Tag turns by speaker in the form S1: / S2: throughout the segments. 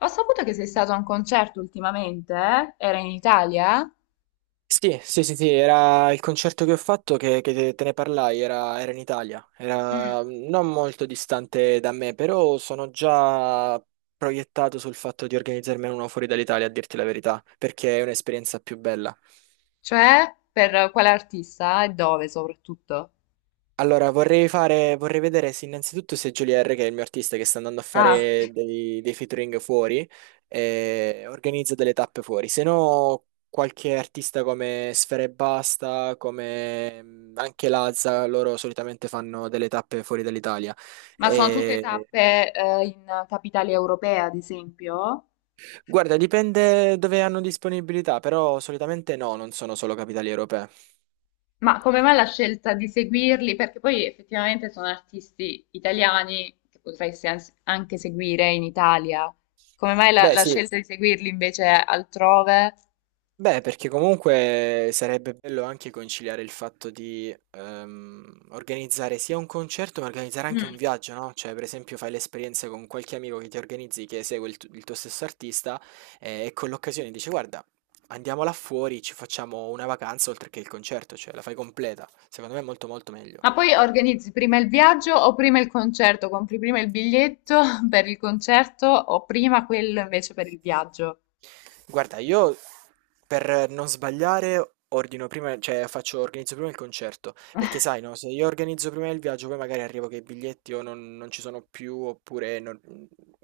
S1: Ho saputo che sei stato a un concerto ultimamente, eh? Era in Italia?
S2: Sì, sì, sì, sì, era il concerto che ho fatto che te ne parlai, era in Italia, era non molto distante da me, però sono già proiettato sul fatto di organizzarmene uno fuori dall'Italia, a dirti la verità, perché è un'esperienza più bella.
S1: Cioè, per quale artista e dove soprattutto?
S2: Allora, vorrei fare, vorrei vedere se innanzitutto se Jolier, che è il mio artista che sta andando a
S1: Ah,
S2: fare
S1: ok.
S2: dei featuring fuori, organizza delle tappe fuori. Se no, qualche artista come Sfera e Basta, come anche Lazza, loro solitamente fanno delle tappe fuori dall'Italia.
S1: Ma sono tutte
S2: E-
S1: tappe, in capitale europea, ad esempio?
S2: Guarda, dipende dove hanno disponibilità, però solitamente no, non sono solo capitali europee.
S1: Ma come mai la scelta di seguirli? Perché poi effettivamente sono artisti italiani che potresti anche seguire in Italia. Come mai la,
S2: Beh,
S1: la
S2: sì.
S1: scelta di seguirli invece altrove?
S2: Beh, perché comunque sarebbe bello anche conciliare il fatto di organizzare sia un concerto, ma organizzare anche un viaggio, no? Cioè, per esempio, fai l'esperienza con qualche amico che ti organizzi, che segue il tuo stesso artista, e con l'occasione dici, guarda, andiamo là fuori, ci facciamo una vacanza oltre che il concerto, cioè la fai completa. Secondo me è molto molto meglio.
S1: Ma poi organizzi prima il viaggio o prima il concerto? Compri prima il biglietto per il concerto o prima quello invece per il viaggio?
S2: Guarda, io per non sbagliare ordino prima, cioè faccio, organizzo prima il concerto, perché sai, no, se io organizzo prima il viaggio, poi magari arrivo che i biglietti o non ci sono più, oppure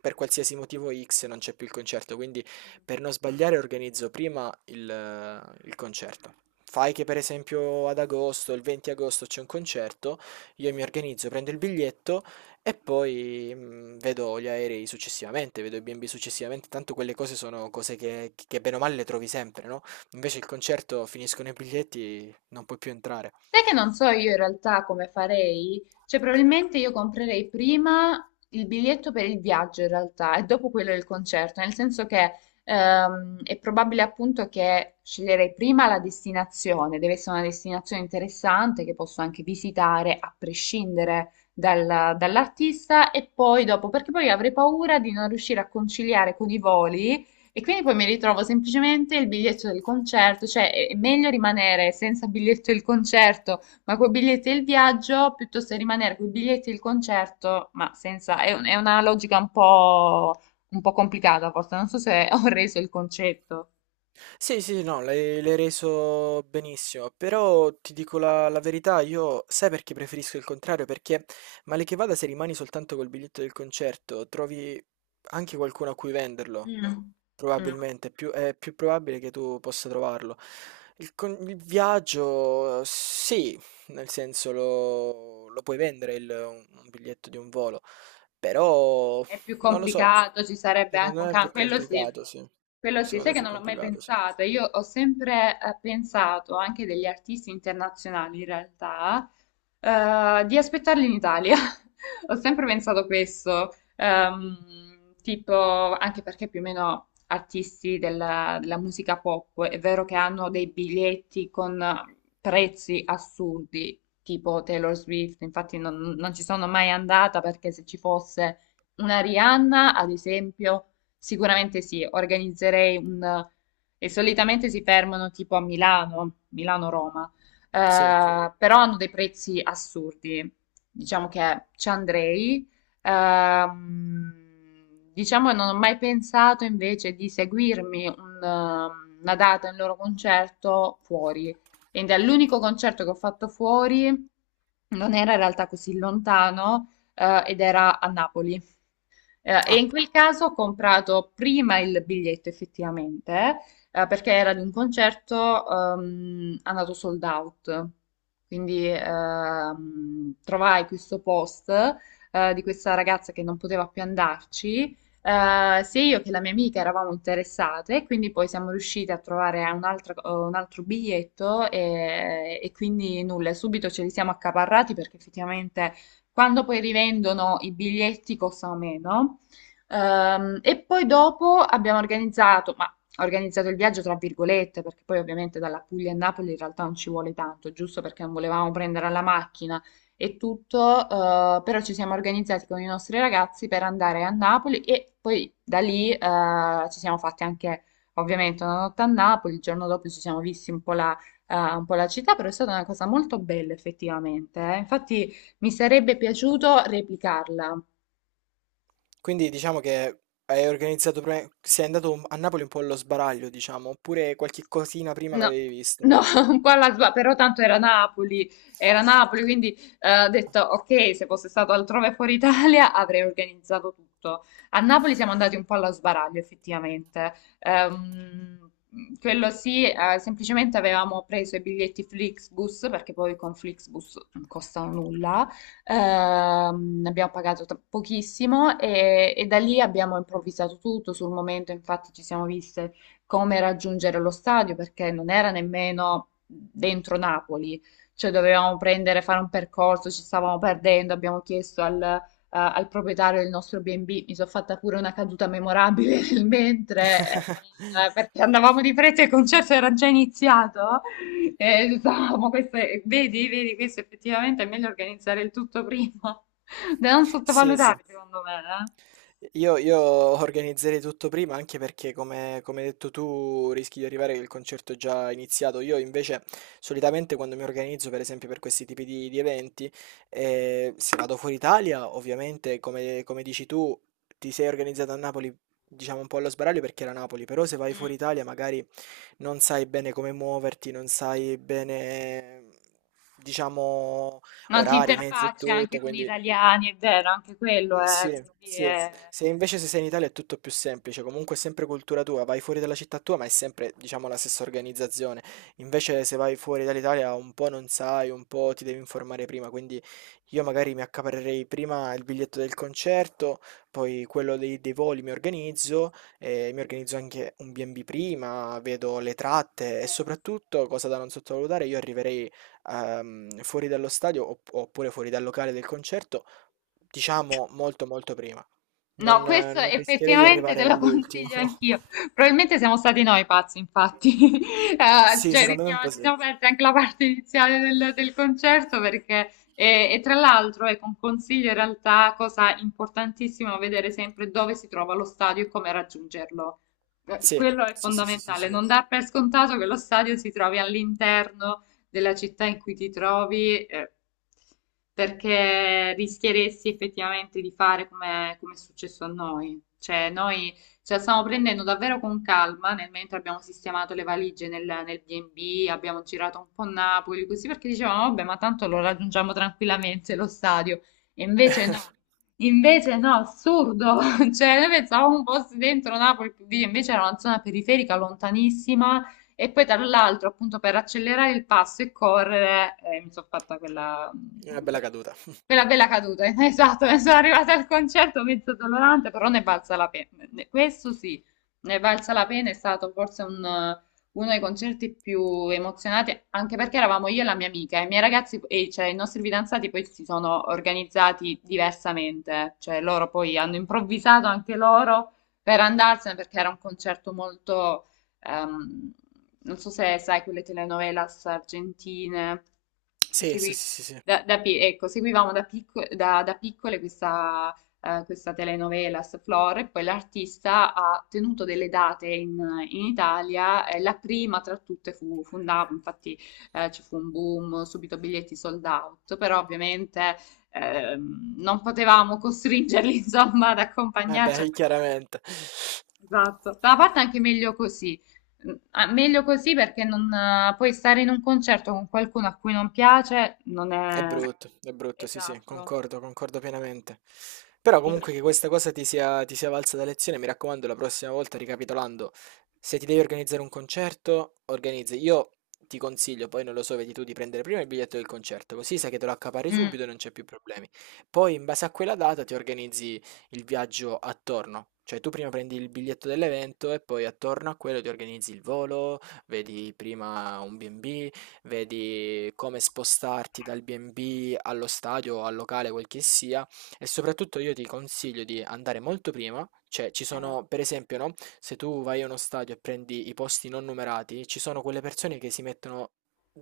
S2: per qualsiasi motivo X non c'è più il concerto, quindi per non sbagliare organizzo prima il concerto. Fai che per esempio ad agosto, il 20 agosto c'è un concerto, io mi organizzo, prendo il biglietto, e poi vedo gli aerei successivamente, vedo i B&B successivamente, tanto quelle cose sono cose che bene o male le trovi sempre, no? Invece il concerto finiscono i biglietti, non puoi più entrare.
S1: Sai che non so io in realtà come farei? Cioè, probabilmente io comprerei prima il biglietto per il viaggio in realtà e dopo quello del concerto, nel senso che è probabile appunto che sceglierei prima la destinazione, deve essere una destinazione interessante che posso anche visitare a prescindere dall'artista e poi dopo, perché poi avrei paura di non riuscire a conciliare con i voli e quindi poi mi ritrovo semplicemente il biglietto del concerto, cioè è meglio rimanere senza biglietto del concerto, ma con biglietti del viaggio, piuttosto che rimanere con i biglietti del concerto, ma senza. È una logica un po' complicata, forse, non so se ho reso il concetto.
S2: Sì, sì, no, l'hai reso benissimo, però ti dico la verità, io sai perché preferisco il contrario? Perché male che vada se rimani soltanto col biglietto del concerto, trovi anche qualcuno a cui venderlo.
S1: Mm. Mm.
S2: Probabilmente, è più probabile che tu possa trovarlo. Il con il viaggio sì, nel senso lo puoi vendere il un biglietto di un volo, però
S1: È più
S2: non lo so,
S1: complicato, ci sarebbe anche
S2: secondo
S1: un
S2: me è più
S1: cambio, quello sì.
S2: complicato, sì.
S1: Quello sì,
S2: Secondo
S1: sai
S2: me è
S1: che
S2: più
S1: non l'ho mai
S2: complicato, sì.
S1: pensato. Io ho sempre pensato, anche degli artisti internazionali in realtà, di aspettarli in Italia. Ho sempre pensato questo, tipo, anche perché più o meno artisti della musica pop, è vero che hanno dei biglietti con prezzi assurdi, tipo Taylor Swift, infatti non ci sono mai andata perché se ci fosse una Rihanna, ad esempio. Sicuramente sì, organizzerei un... e solitamente si fermano tipo a Milano, Milano-Roma,
S2: Sì.
S1: però hanno dei prezzi assurdi. Diciamo che ci andrei. Ehm, diciamo che non ho mai pensato invece di seguirmi un, una data, un loro concerto fuori. Ed è l'unico concerto che ho fatto fuori, non era in realtà così lontano, ed era a Napoli. E
S2: Ah,
S1: in quel caso ho comprato prima il biglietto effettivamente, perché era di un concerto andato sold out. Quindi trovai questo post di questa ragazza che non poteva più andarci. Eh, sia io che la mia amica eravamo interessate, quindi poi siamo riuscite a trovare un altro biglietto e quindi nulla, subito ce li siamo accaparrati perché effettivamente quando poi rivendono i biglietti costano meno. E poi dopo abbiamo organizzato, ma organizzato il viaggio tra virgolette, perché poi ovviamente dalla Puglia a Napoli in realtà non ci vuole tanto, giusto perché non volevamo prendere la macchina e tutto, però ci siamo organizzati con i nostri ragazzi per andare a Napoli e poi da lì ci siamo fatti anche ovviamente una notte a Napoli, il giorno dopo ci siamo visti un po' la città, però è stata una cosa molto bella effettivamente. Eh. Infatti mi sarebbe piaciuto replicarla.
S2: quindi diciamo che hai organizzato pre sei andato a Napoli un po' allo sbaraglio, diciamo, oppure qualche cosina prima
S1: No,
S2: l'avevi vista?
S1: no, un po' però tanto era Napoli, quindi ho detto ok, se fosse stato altrove fuori Italia avrei organizzato tutto. A Napoli siamo andati un po' allo sbaraglio, effettivamente. Ehm, quello sì, semplicemente avevamo preso i biglietti Flixbus, perché poi con Flixbus non costano nulla. Ne abbiamo pochissimo e da lì abbiamo improvvisato tutto sul momento, infatti ci siamo viste come raggiungere lo stadio perché non era nemmeno dentro Napoli, cioè dovevamo prendere, fare un percorso, ci stavamo perdendo, abbiamo chiesto al proprietario del nostro B&B, mi sono fatta pure una caduta memorabile nel mentre, perché andavamo di fretta e il concerto era già iniziato. E stavamo, queste, vedi, vedi, questo effettivamente è meglio organizzare il tutto prima, da non
S2: Sì, sì.
S1: sottovalutare secondo me, eh.
S2: Io organizzerei tutto prima anche perché, come hai detto tu, rischi di arrivare che il concerto è già iniziato. Io invece solitamente quando mi organizzo, per esempio, per questi tipi di eventi, se vado fuori Italia, ovviamente, come dici tu, ti sei organizzato a Napoli, diciamo un po' allo sbaraglio perché era Napoli, però se vai fuori
S1: Mm.
S2: Italia magari non sai bene come muoverti, non sai bene, diciamo,
S1: Non ti
S2: orari, mezzi e
S1: interfacci
S2: tutto,
S1: anche con gli
S2: quindi...
S1: italiani, è vero, anche quello è,
S2: Sì,
S1: quindi sì,
S2: sì.
S1: è-
S2: Se invece se sei in Italia è tutto più semplice, comunque è sempre cultura tua, vai fuori dalla città tua, ma è sempre, diciamo, la stessa organizzazione. Invece se vai fuori dall'Italia un po' non sai, un po' ti devi informare prima, quindi io magari mi accaparrerei prima il biglietto del concerto, poi quello dei voli mi organizzo anche un B&B prima, vedo le tratte e
S1: vero.
S2: soprattutto, cosa da non sottovalutare, io arriverei fuori dallo stadio oppure fuori dal locale del concerto. Diciamo molto molto prima.
S1: No,
S2: Non, eh,
S1: questo
S2: non rischierei di
S1: effettivamente
S2: arrivare
S1: te lo
S2: all'ultimo.
S1: consiglio anch'io. Probabilmente siamo stati noi pazzi, infatti.
S2: Sì,
S1: Cioè,
S2: secondo me un po'
S1: ci
S2: sì.
S1: siamo persi anche la parte iniziale del concerto perché, e tra l'altro, ecco, un consiglio in realtà, cosa importantissima, vedere sempre dove si trova lo stadio e come raggiungerlo.
S2: Sì,
S1: Quello è
S2: sì, sì, sì, sì,
S1: fondamentale,
S2: sì.
S1: non dar per scontato che lo stadio si trovi all'interno della città in cui ti trovi, perché rischieresti effettivamente di fare come, come è successo a noi. Cioè, noi ce la stiamo prendendo davvero con calma nel mentre abbiamo sistemato le valigie nel B&B, abbiamo girato un po' Napoli, così perché dicevamo, vabbè, ma tanto lo raggiungiamo tranquillamente lo stadio. E invece no, assurdo. Cioè, noi pensavamo un po' dentro Napoli, invece era una zona periferica lontanissima e poi tra l'altro, appunto, per accelerare il passo e correre, mi sono fatta quella,
S2: Una bella
S1: quella,
S2: caduta.
S1: quella bella caduta. Esatto, ne sono arrivata al concerto mezzo dolorante, però ne è valsa la pena. Questo sì, ne è valsa la pena, è stato forse un, uno dei concerti più emozionati, anche perché eravamo io e la mia amica, e i miei ragazzi, e cioè i nostri fidanzati poi si sono organizzati diversamente, cioè loro poi hanno improvvisato anche loro per andarsene perché era un concerto molto... Ehm, non so se sai quelle telenovelas argentine che
S2: Sì, sì, sì, sì, sì.
S1: da, ecco, seguivamo da, da piccole questa, questa telenovelas Flor e poi l'artista ha tenuto delle date in, in Italia e la prima tra tutte fu Napoli, infatti ci fu un boom, subito biglietti sold out, però ovviamente non potevamo costringerli insomma ad accompagnarci.
S2: Vabbè, chiaramente.
S1: Esatto, da una parte è anche meglio così. Mm, ah, meglio così perché non, poi stare in un concerto con qualcuno a cui non piace non è...
S2: È brutto, sì, sì,
S1: Esatto.
S2: concordo, concordo pienamente. Però
S1: Quindi...
S2: comunque che questa cosa ti sia valsa da lezione, mi raccomando, la prossima volta, ricapitolando, se ti devi organizzare un concerto, organizzi. Io ti consiglio, poi non lo so, vedi tu di prendere prima il biglietto del concerto, così sai che te lo accapari
S1: Mm,
S2: subito e non c'è più problemi. Poi in base a quella data ti organizzi il viaggio attorno. Cioè tu prima prendi il biglietto dell'evento e poi attorno a quello ti organizzi il volo, vedi prima un B&B, vedi come spostarti dal B&B allo stadio o al locale, quel che sia, e soprattutto io ti consiglio di andare molto prima, cioè ci
S1: eh.
S2: sono, per esempio, no? Se tu vai a uno stadio e prendi i posti non numerati, ci sono quelle persone che si mettono,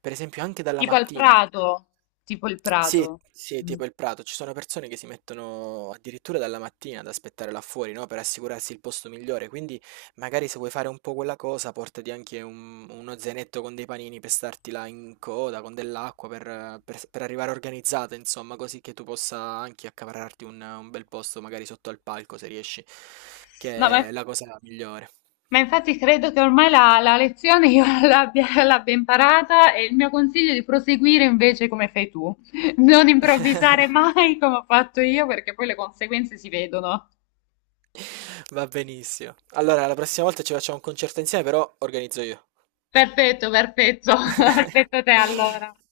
S2: per esempio, anche dalla
S1: Tipo il
S2: mattina.
S1: Prato, tipo il
S2: Sì,
S1: Prato.
S2: sì,
S1: Mm.
S2: tipo il Prato, ci sono persone che si mettono addirittura dalla mattina ad aspettare là fuori, no? Per assicurarsi il posto migliore, quindi magari se vuoi fare un po' quella cosa, portati anche uno zainetto con dei panini per starti là in coda, con dell'acqua, per arrivare organizzata, insomma, così che tu possa anche accaparrarti un bel posto, magari sotto al palco, se riesci,
S1: No,
S2: che è la cosa migliore.
S1: ma infatti credo che ormai la lezione io l'abbia imparata e il mio consiglio è di proseguire invece come fai tu, non improvvisare mai come ho fatto io perché poi le conseguenze si vedono.
S2: Va benissimo. Allora, la prossima volta ci facciamo un concerto insieme, però organizzo io.
S1: Perfetto, perfetto, aspetto te allora.